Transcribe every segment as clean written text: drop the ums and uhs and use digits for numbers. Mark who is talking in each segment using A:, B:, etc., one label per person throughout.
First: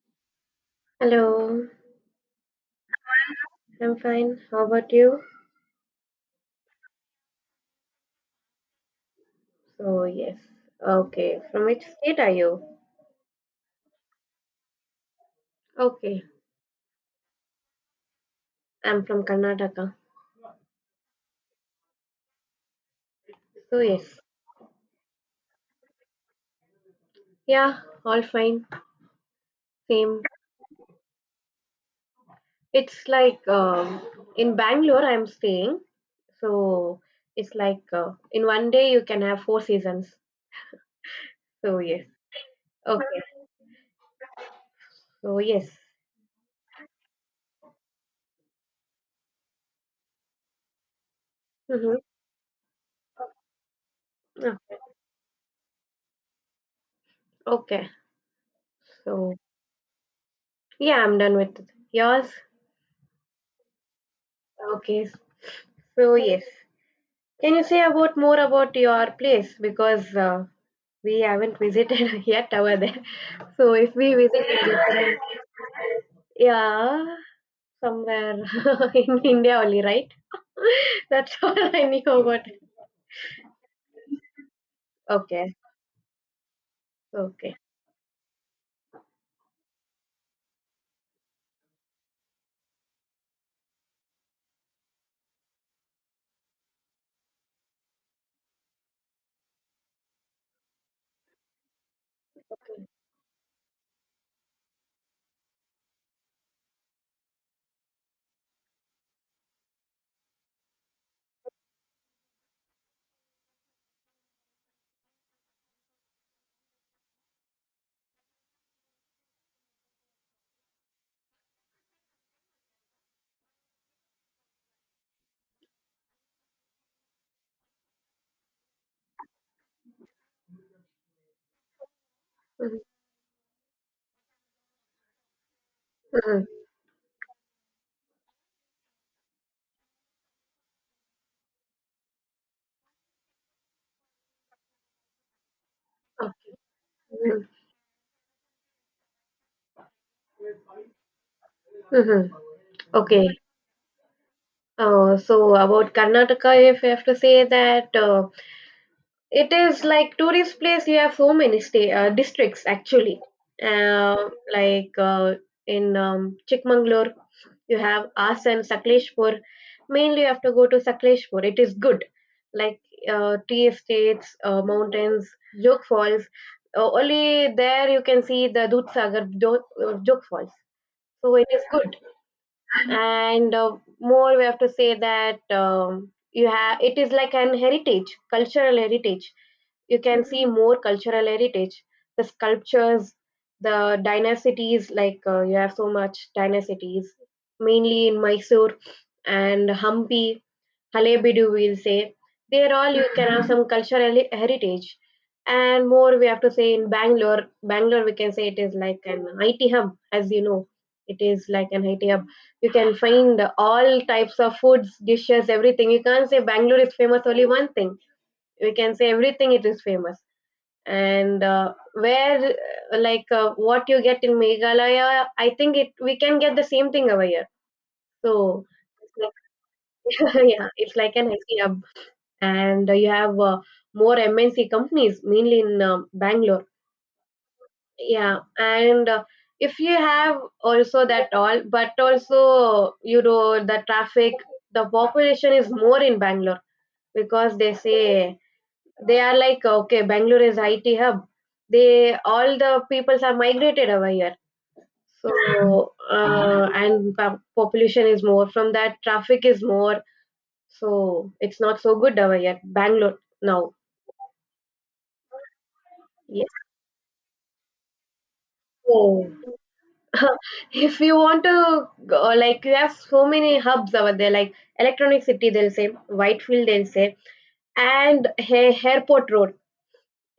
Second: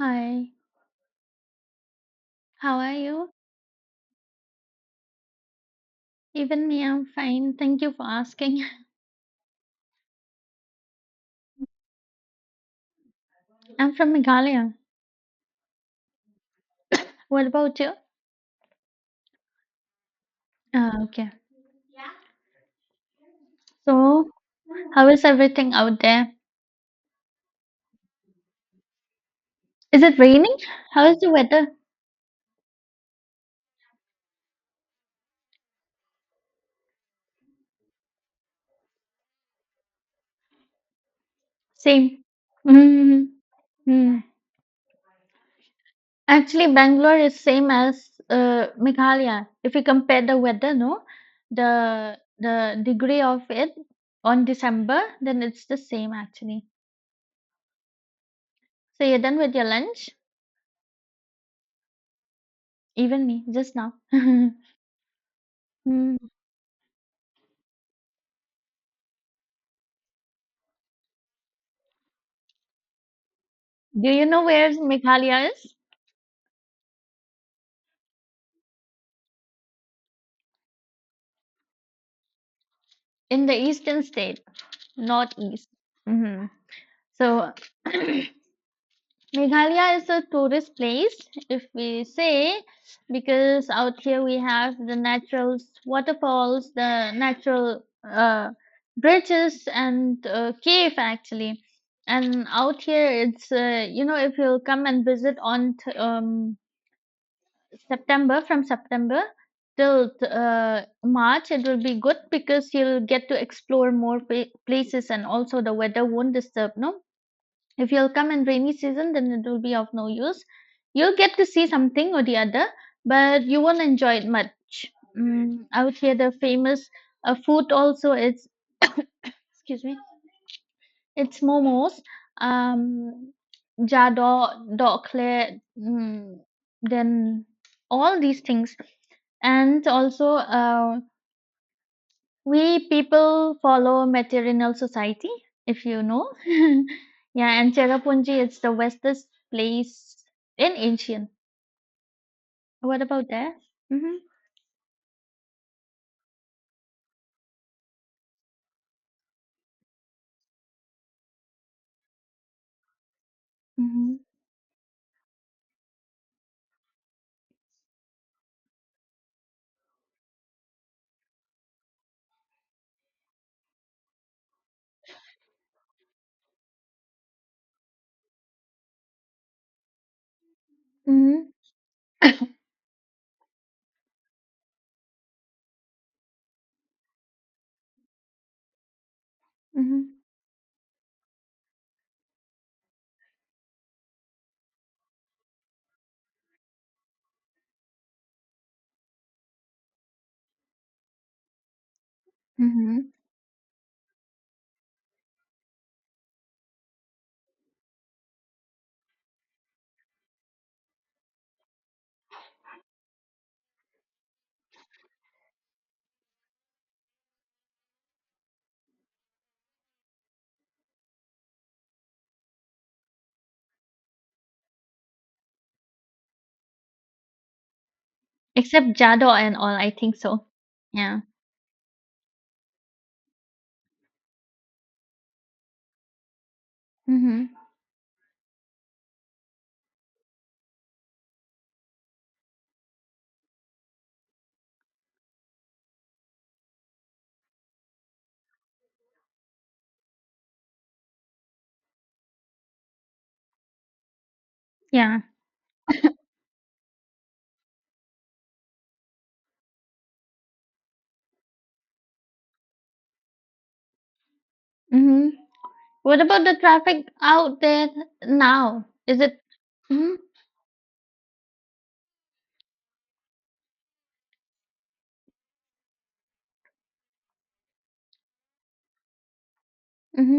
A: Hi,
B: Hello,
A: how are you?
B: I'm fine. How about you?
A: Even me, I'm fine. Thank you for asking.
B: So, yes. Okay, from which state are you?
A: I'm from Meghalaya.
B: Okay,
A: What about you?
B: I'm from Karnataka.
A: Ah, okay.
B: So, yes.
A: So, how is everything out there?
B: Yeah, all fine.
A: Is it
B: Same.
A: raining? How is the weather?
B: It's like In Bangalore, I'm staying. So, it's like in 1 day you can have 4 seasons. So,
A: Same.
B: yes. Okay.
A: mm mm.
B: So, yes.
A: Actually, Bangalore is same as Meghalaya. If you compare the weather, no,
B: Mm-hmm.
A: the degree of it on
B: Okay.
A: December, then it's the same actually.
B: Okay.
A: So you're
B: So,
A: done with your lunch?
B: yeah, I'm done with. Yours?
A: Even me, just now.
B: Okay. So,
A: Hmm.
B: yes. Can you say about more about your place? Because we haven't visited yet over there. So if
A: Do
B: we
A: you know
B: visit in
A: where
B: Japan,
A: Meghalaya is?
B: yeah, somewhere in India only, right? That's all I knew about it.
A: In the eastern state, not
B: Okay,
A: east. hmm So,
B: okay.
A: Meghalaya is a tourist place, if we say, because out here we have the natural waterfalls, the natural uh, bridges, and cave actually. And out here, it's if you'll come and visit on September, from September till March, it will be good because you'll get to explore more places and also the weather won't disturb. No, if you'll come in rainy season, then it will be of no use. You'll get to see something or the other, but you won't enjoy it much. Out here, the famous food also is excuse me it's momos,
B: Mhm,
A: um, jado, dokle,
B: mhm.
A: then all these things. And also, we people follow material society, if you know.
B: Okay. Mhm,
A: Yeah, and Cherrapunji is the westest place in Asian.
B: mhm.
A: What
B: Okay.
A: about that? Mm-hmm.
B: So about Karnataka, if I have to say that. It is like tourist place. You have so many state districts actually.
A: Mm-hmm.
B: Uh, like in Chikmagalur, you have Asan, Sakleshpur. Mainly, you have to go to Sakleshpur. It is good, like tea estates, mountains, Jog Falls. Only there you can see the Dudhsagar Jog, Jog Falls. So it
A: Mm-hmm.
B: is good, and more we have to say that you have. It is like an heritage, cultural heritage. You
A: Mm-hmm.
B: can see more cultural heritage, the sculptures, the dynasties. You have so much dynasties mainly in Mysore and Hampi, Halebidu we'll say. There all
A: Mm-hmm.
B: you can have some cultural heritage. And more we have to say in Bangalore. Bangalore we can say it is like an IT hub, as you know. It is like an IT hub. You can find all types of foods, dishes, everything. You can't say Bangalore is famous only one thing. We can say everything it is famous. And where like what you get in Meghalaya, I think it we can get the same thing over here. So
A: Except Jado
B: it's
A: and all, I think
B: like,
A: so.
B: yeah, it's like
A: Yeah.
B: an IT hub. And you have more MNC companies mainly in Bangalore.
A: Mm-hmm.
B: Yeah, and if you have also that all, but also you know the traffic, the population is more in Bangalore. Because they say they are like okay, Bangalore is IT hub, they all the peoples are migrated over here.
A: Yeah.
B: So and population is more, from that traffic is more. So it's not so good over here, Bangalore now.
A: Mm-hmm. What about
B: Yes.
A: the traffic out there now? Is
B: So,
A: it mhm,
B: if you want to go, like you have so many hubs over there, like Electronic City they'll say, Whitefield they'll say, and airport road.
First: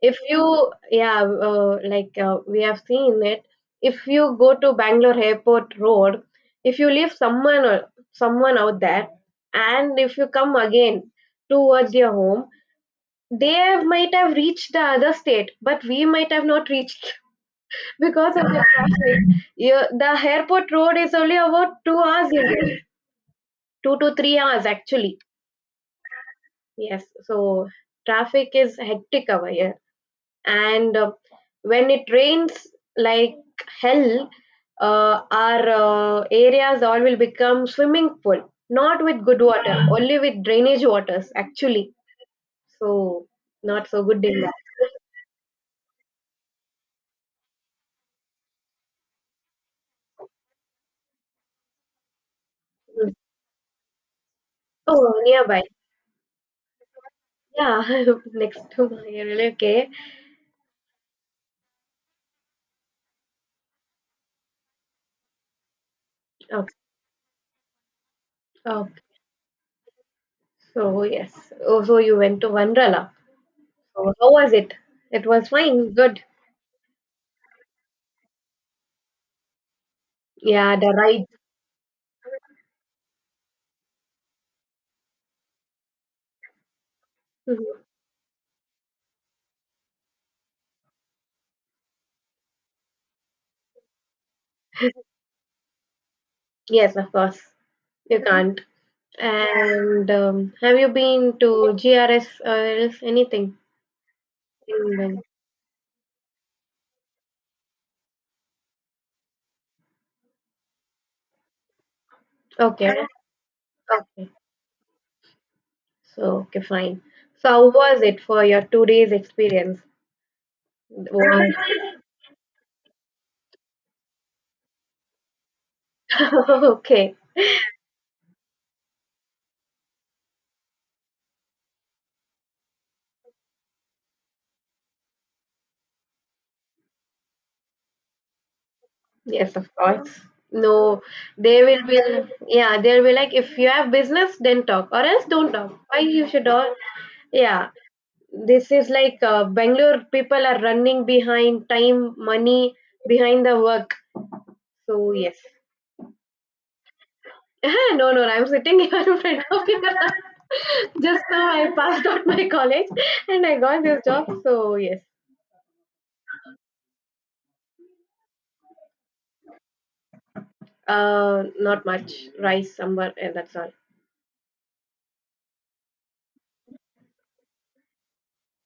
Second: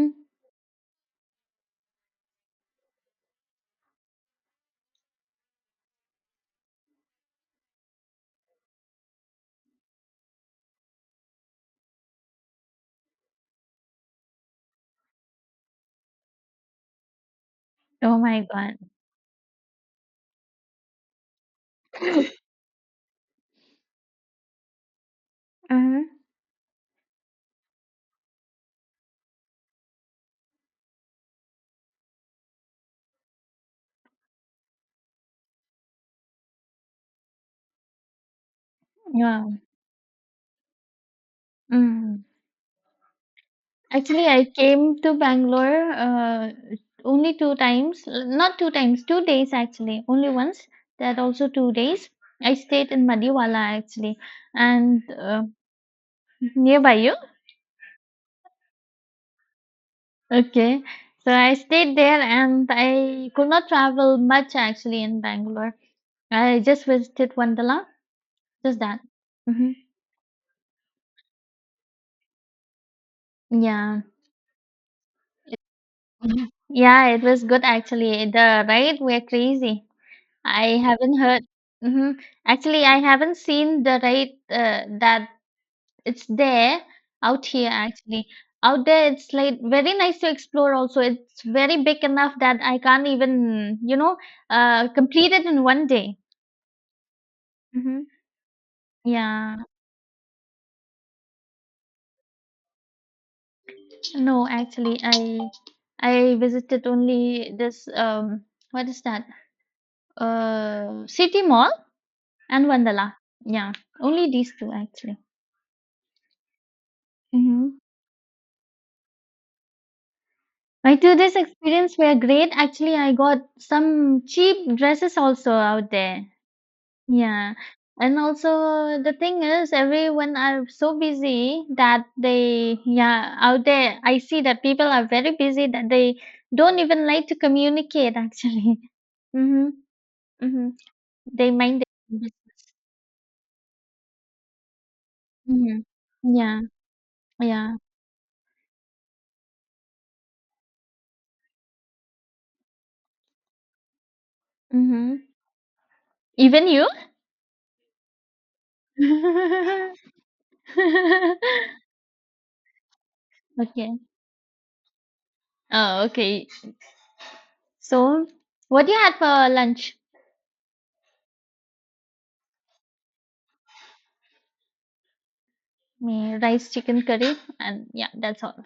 B: If you, yeah, we have seen it, if you go to Bangalore airport road, if you leave someone or someone out there, and if you come again towards your home, they might have reached the other state, but we might have not reached
A: Oh
B: because of
A: my
B: the
A: God.
B: traffic. You, the airport road is only about 2 hours in there. 2 to 3 hours actually.
A: Mhm.
B: Yes, so traffic is hectic over here. And when it rains like hell, our areas all will become swimming pool, not with good
A: Yeah.
B: water, only with drainage waters actually.
A: Mm.
B: So not so good
A: Actually,
B: in
A: I
B: that.
A: came to Bangalore only two times, not two times, 2 days actually, only once. That also 2 days. I stayed in Madiwala actually, and
B: Oh, nearby.
A: nearby you.
B: Yeah. Next to my area. Okay,
A: Okay. So I stayed there and I could not travel much actually in Bangalore. I
B: okay,
A: just visited Wandala, just that.
B: okay.
A: hmm
B: So yes. Oh, so you went to Vandrala. So
A: Yeah.
B: how was it? It was fine, good.
A: Mhm. Yeah, it was good actually. The ride were crazy. I
B: Yeah, the
A: haven't
B: ride.
A: heard. hmm Actually, I haven't seen the ride that it's there out here
B: Mhm.
A: actually. Out there, it's like very nice to explore also. It's very big enough that I can't even, you know, complete it in one day.
B: Yes, of course,
A: hmm
B: you can't.
A: Yeah.
B: And have you been to GRS or else anything?
A: No,
B: In
A: actually,
B: Bali?
A: I visited only this what is that? City Mall. And
B: Okay,
A: Vandala. Yeah, only
B: okay.
A: these two actually.
B: So, okay, fine. So, how
A: hmm
B: was it for your 2 days experience?
A: I to this
B: Was-
A: experience were great. Actually, I got some cheap dresses also out there.
B: okay,
A: Yeah. And also the thing is everyone are so busy that they yeah, out there I see that people are very busy that they don't even like to communicate actually.
B: yes,
A: Mm-hmm.
B: of course.
A: Mm-hmm.
B: No,
A: They
B: they
A: mind
B: will be,
A: their own business.
B: yeah, they'll be like, if you have business, then talk, or else don't talk.
A: Mm-hmm.
B: Why you should
A: Yeah.
B: all, yeah,
A: Yeah.
B: this is like Bangalore people are running behind time, money, behind the work. So,
A: Mm-hmm.
B: yes.
A: Even you?
B: No, no, I'm sitting here in front of you. Just now I passed out my college and I got
A: Okay.
B: this job. So yes,
A: Oh, okay. So, what do you had for lunch?
B: not much. Rice, sambar, and that's all.
A: Me rice, chicken curry, and yeah, that's all.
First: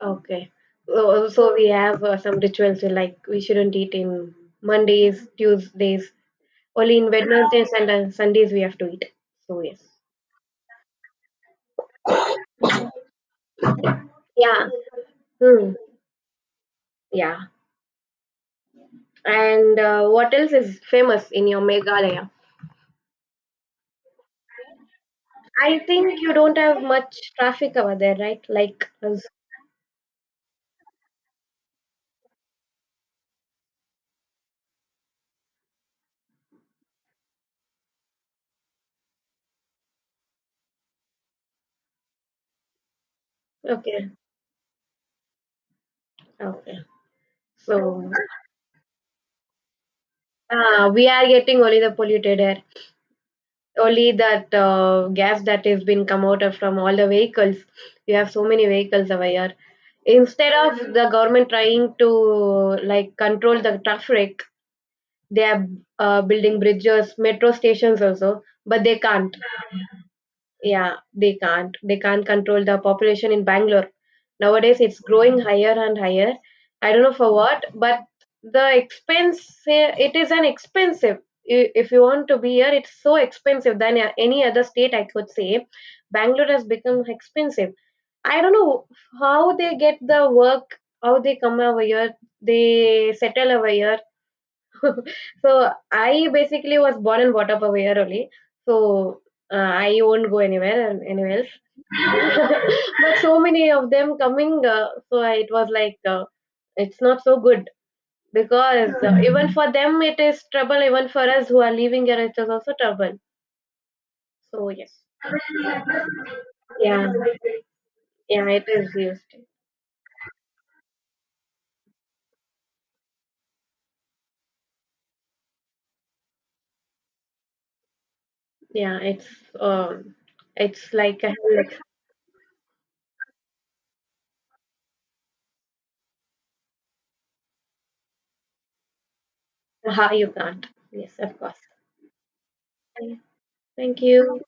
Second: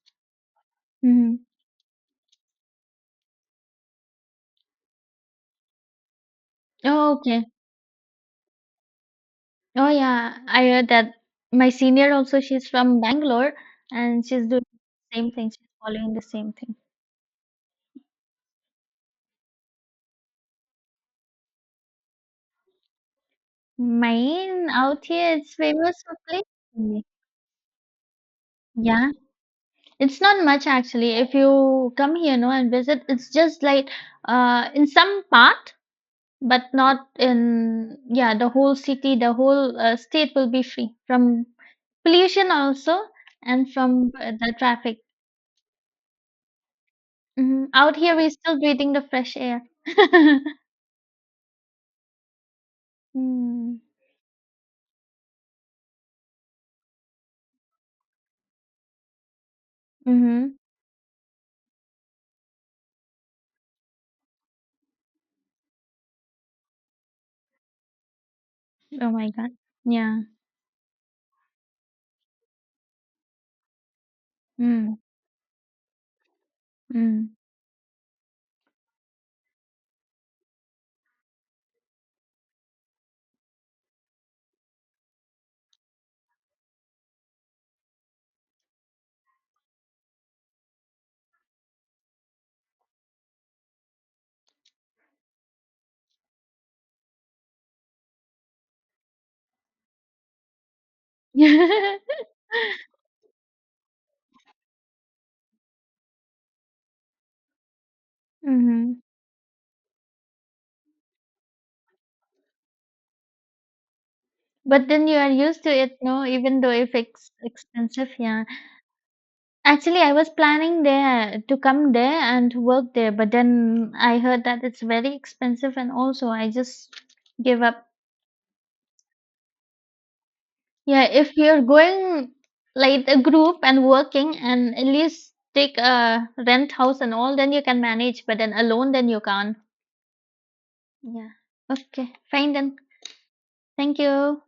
B: Okay. So,
A: hmm
B: so we have some rituals like we shouldn't eat in Mondays, Tuesdays, only in
A: Oh, okay.
B: Wednesdays and Sundays we have to eat. So yes.
A: Oh, yeah. I heard that my senior also, she's from Bangalore and she's doing
B: Yeah.
A: the same thing. She's
B: Hmm.
A: following the same thing.
B: Yeah. And what else is famous in your Meghalaya?
A: Main out here, it's
B: I
A: famous for
B: think you
A: place.
B: don't have
A: Only.
B: much traffic over there, right?
A: Yeah, it's not much actually. If you come here, no, and visit, it's just like in some part. But not in yeah the whole city the whole state will be free from pollution also and from
B: Okay,
A: the traffic.
B: okay.
A: Out
B: So,
A: here we're still breathing the fresh air.
B: we are getting only the polluted air,
A: Mm.
B: only that gas that has been come out of from all the vehicles. You have so many vehicles over here.
A: Mm-hmm.
B: Instead of the government trying to like control the traffic, they are building bridges, metro stations also, but they
A: Oh my
B: can't.
A: God. Yeah.
B: Yeah, they can't. They can't control the population in Bangalore. Nowadays,
A: Mm.
B: it's growing higher and higher. I don't know for
A: Mm.
B: what, but the expense, eh, it is an expensive. If you want to be here, it's so expensive than any other state, I could say. Bangalore has become expensive. I don't know how they get the work, how they come over here, they settle over here. So, I basically was born and brought up over here only. So, I won't go anywhere and anywhere else, but so many of them coming it was like it's not so good.
A: Mm-hmm.
B: Because even for them it is trouble, even for us who are leaving here it is also trouble. So
A: But
B: yes.
A: then you are used to it no even though if
B: yeah
A: it's expensive, yeah.
B: yeah it is used.
A: Actually, I was planning there to come there and work there, but then I heard that it's very expensive, and also I just gave up.
B: Yeah, it's um, it's
A: Yeah,
B: like a
A: if you're
B: hell.
A: going like a group and working, and at least take a rent house and all, then you can manage. But then alone, then you can't.
B: Ha, you can't. Yes,
A: Yeah.
B: of course.
A: Okay, fine then. Thank
B: Thank you.
A: you.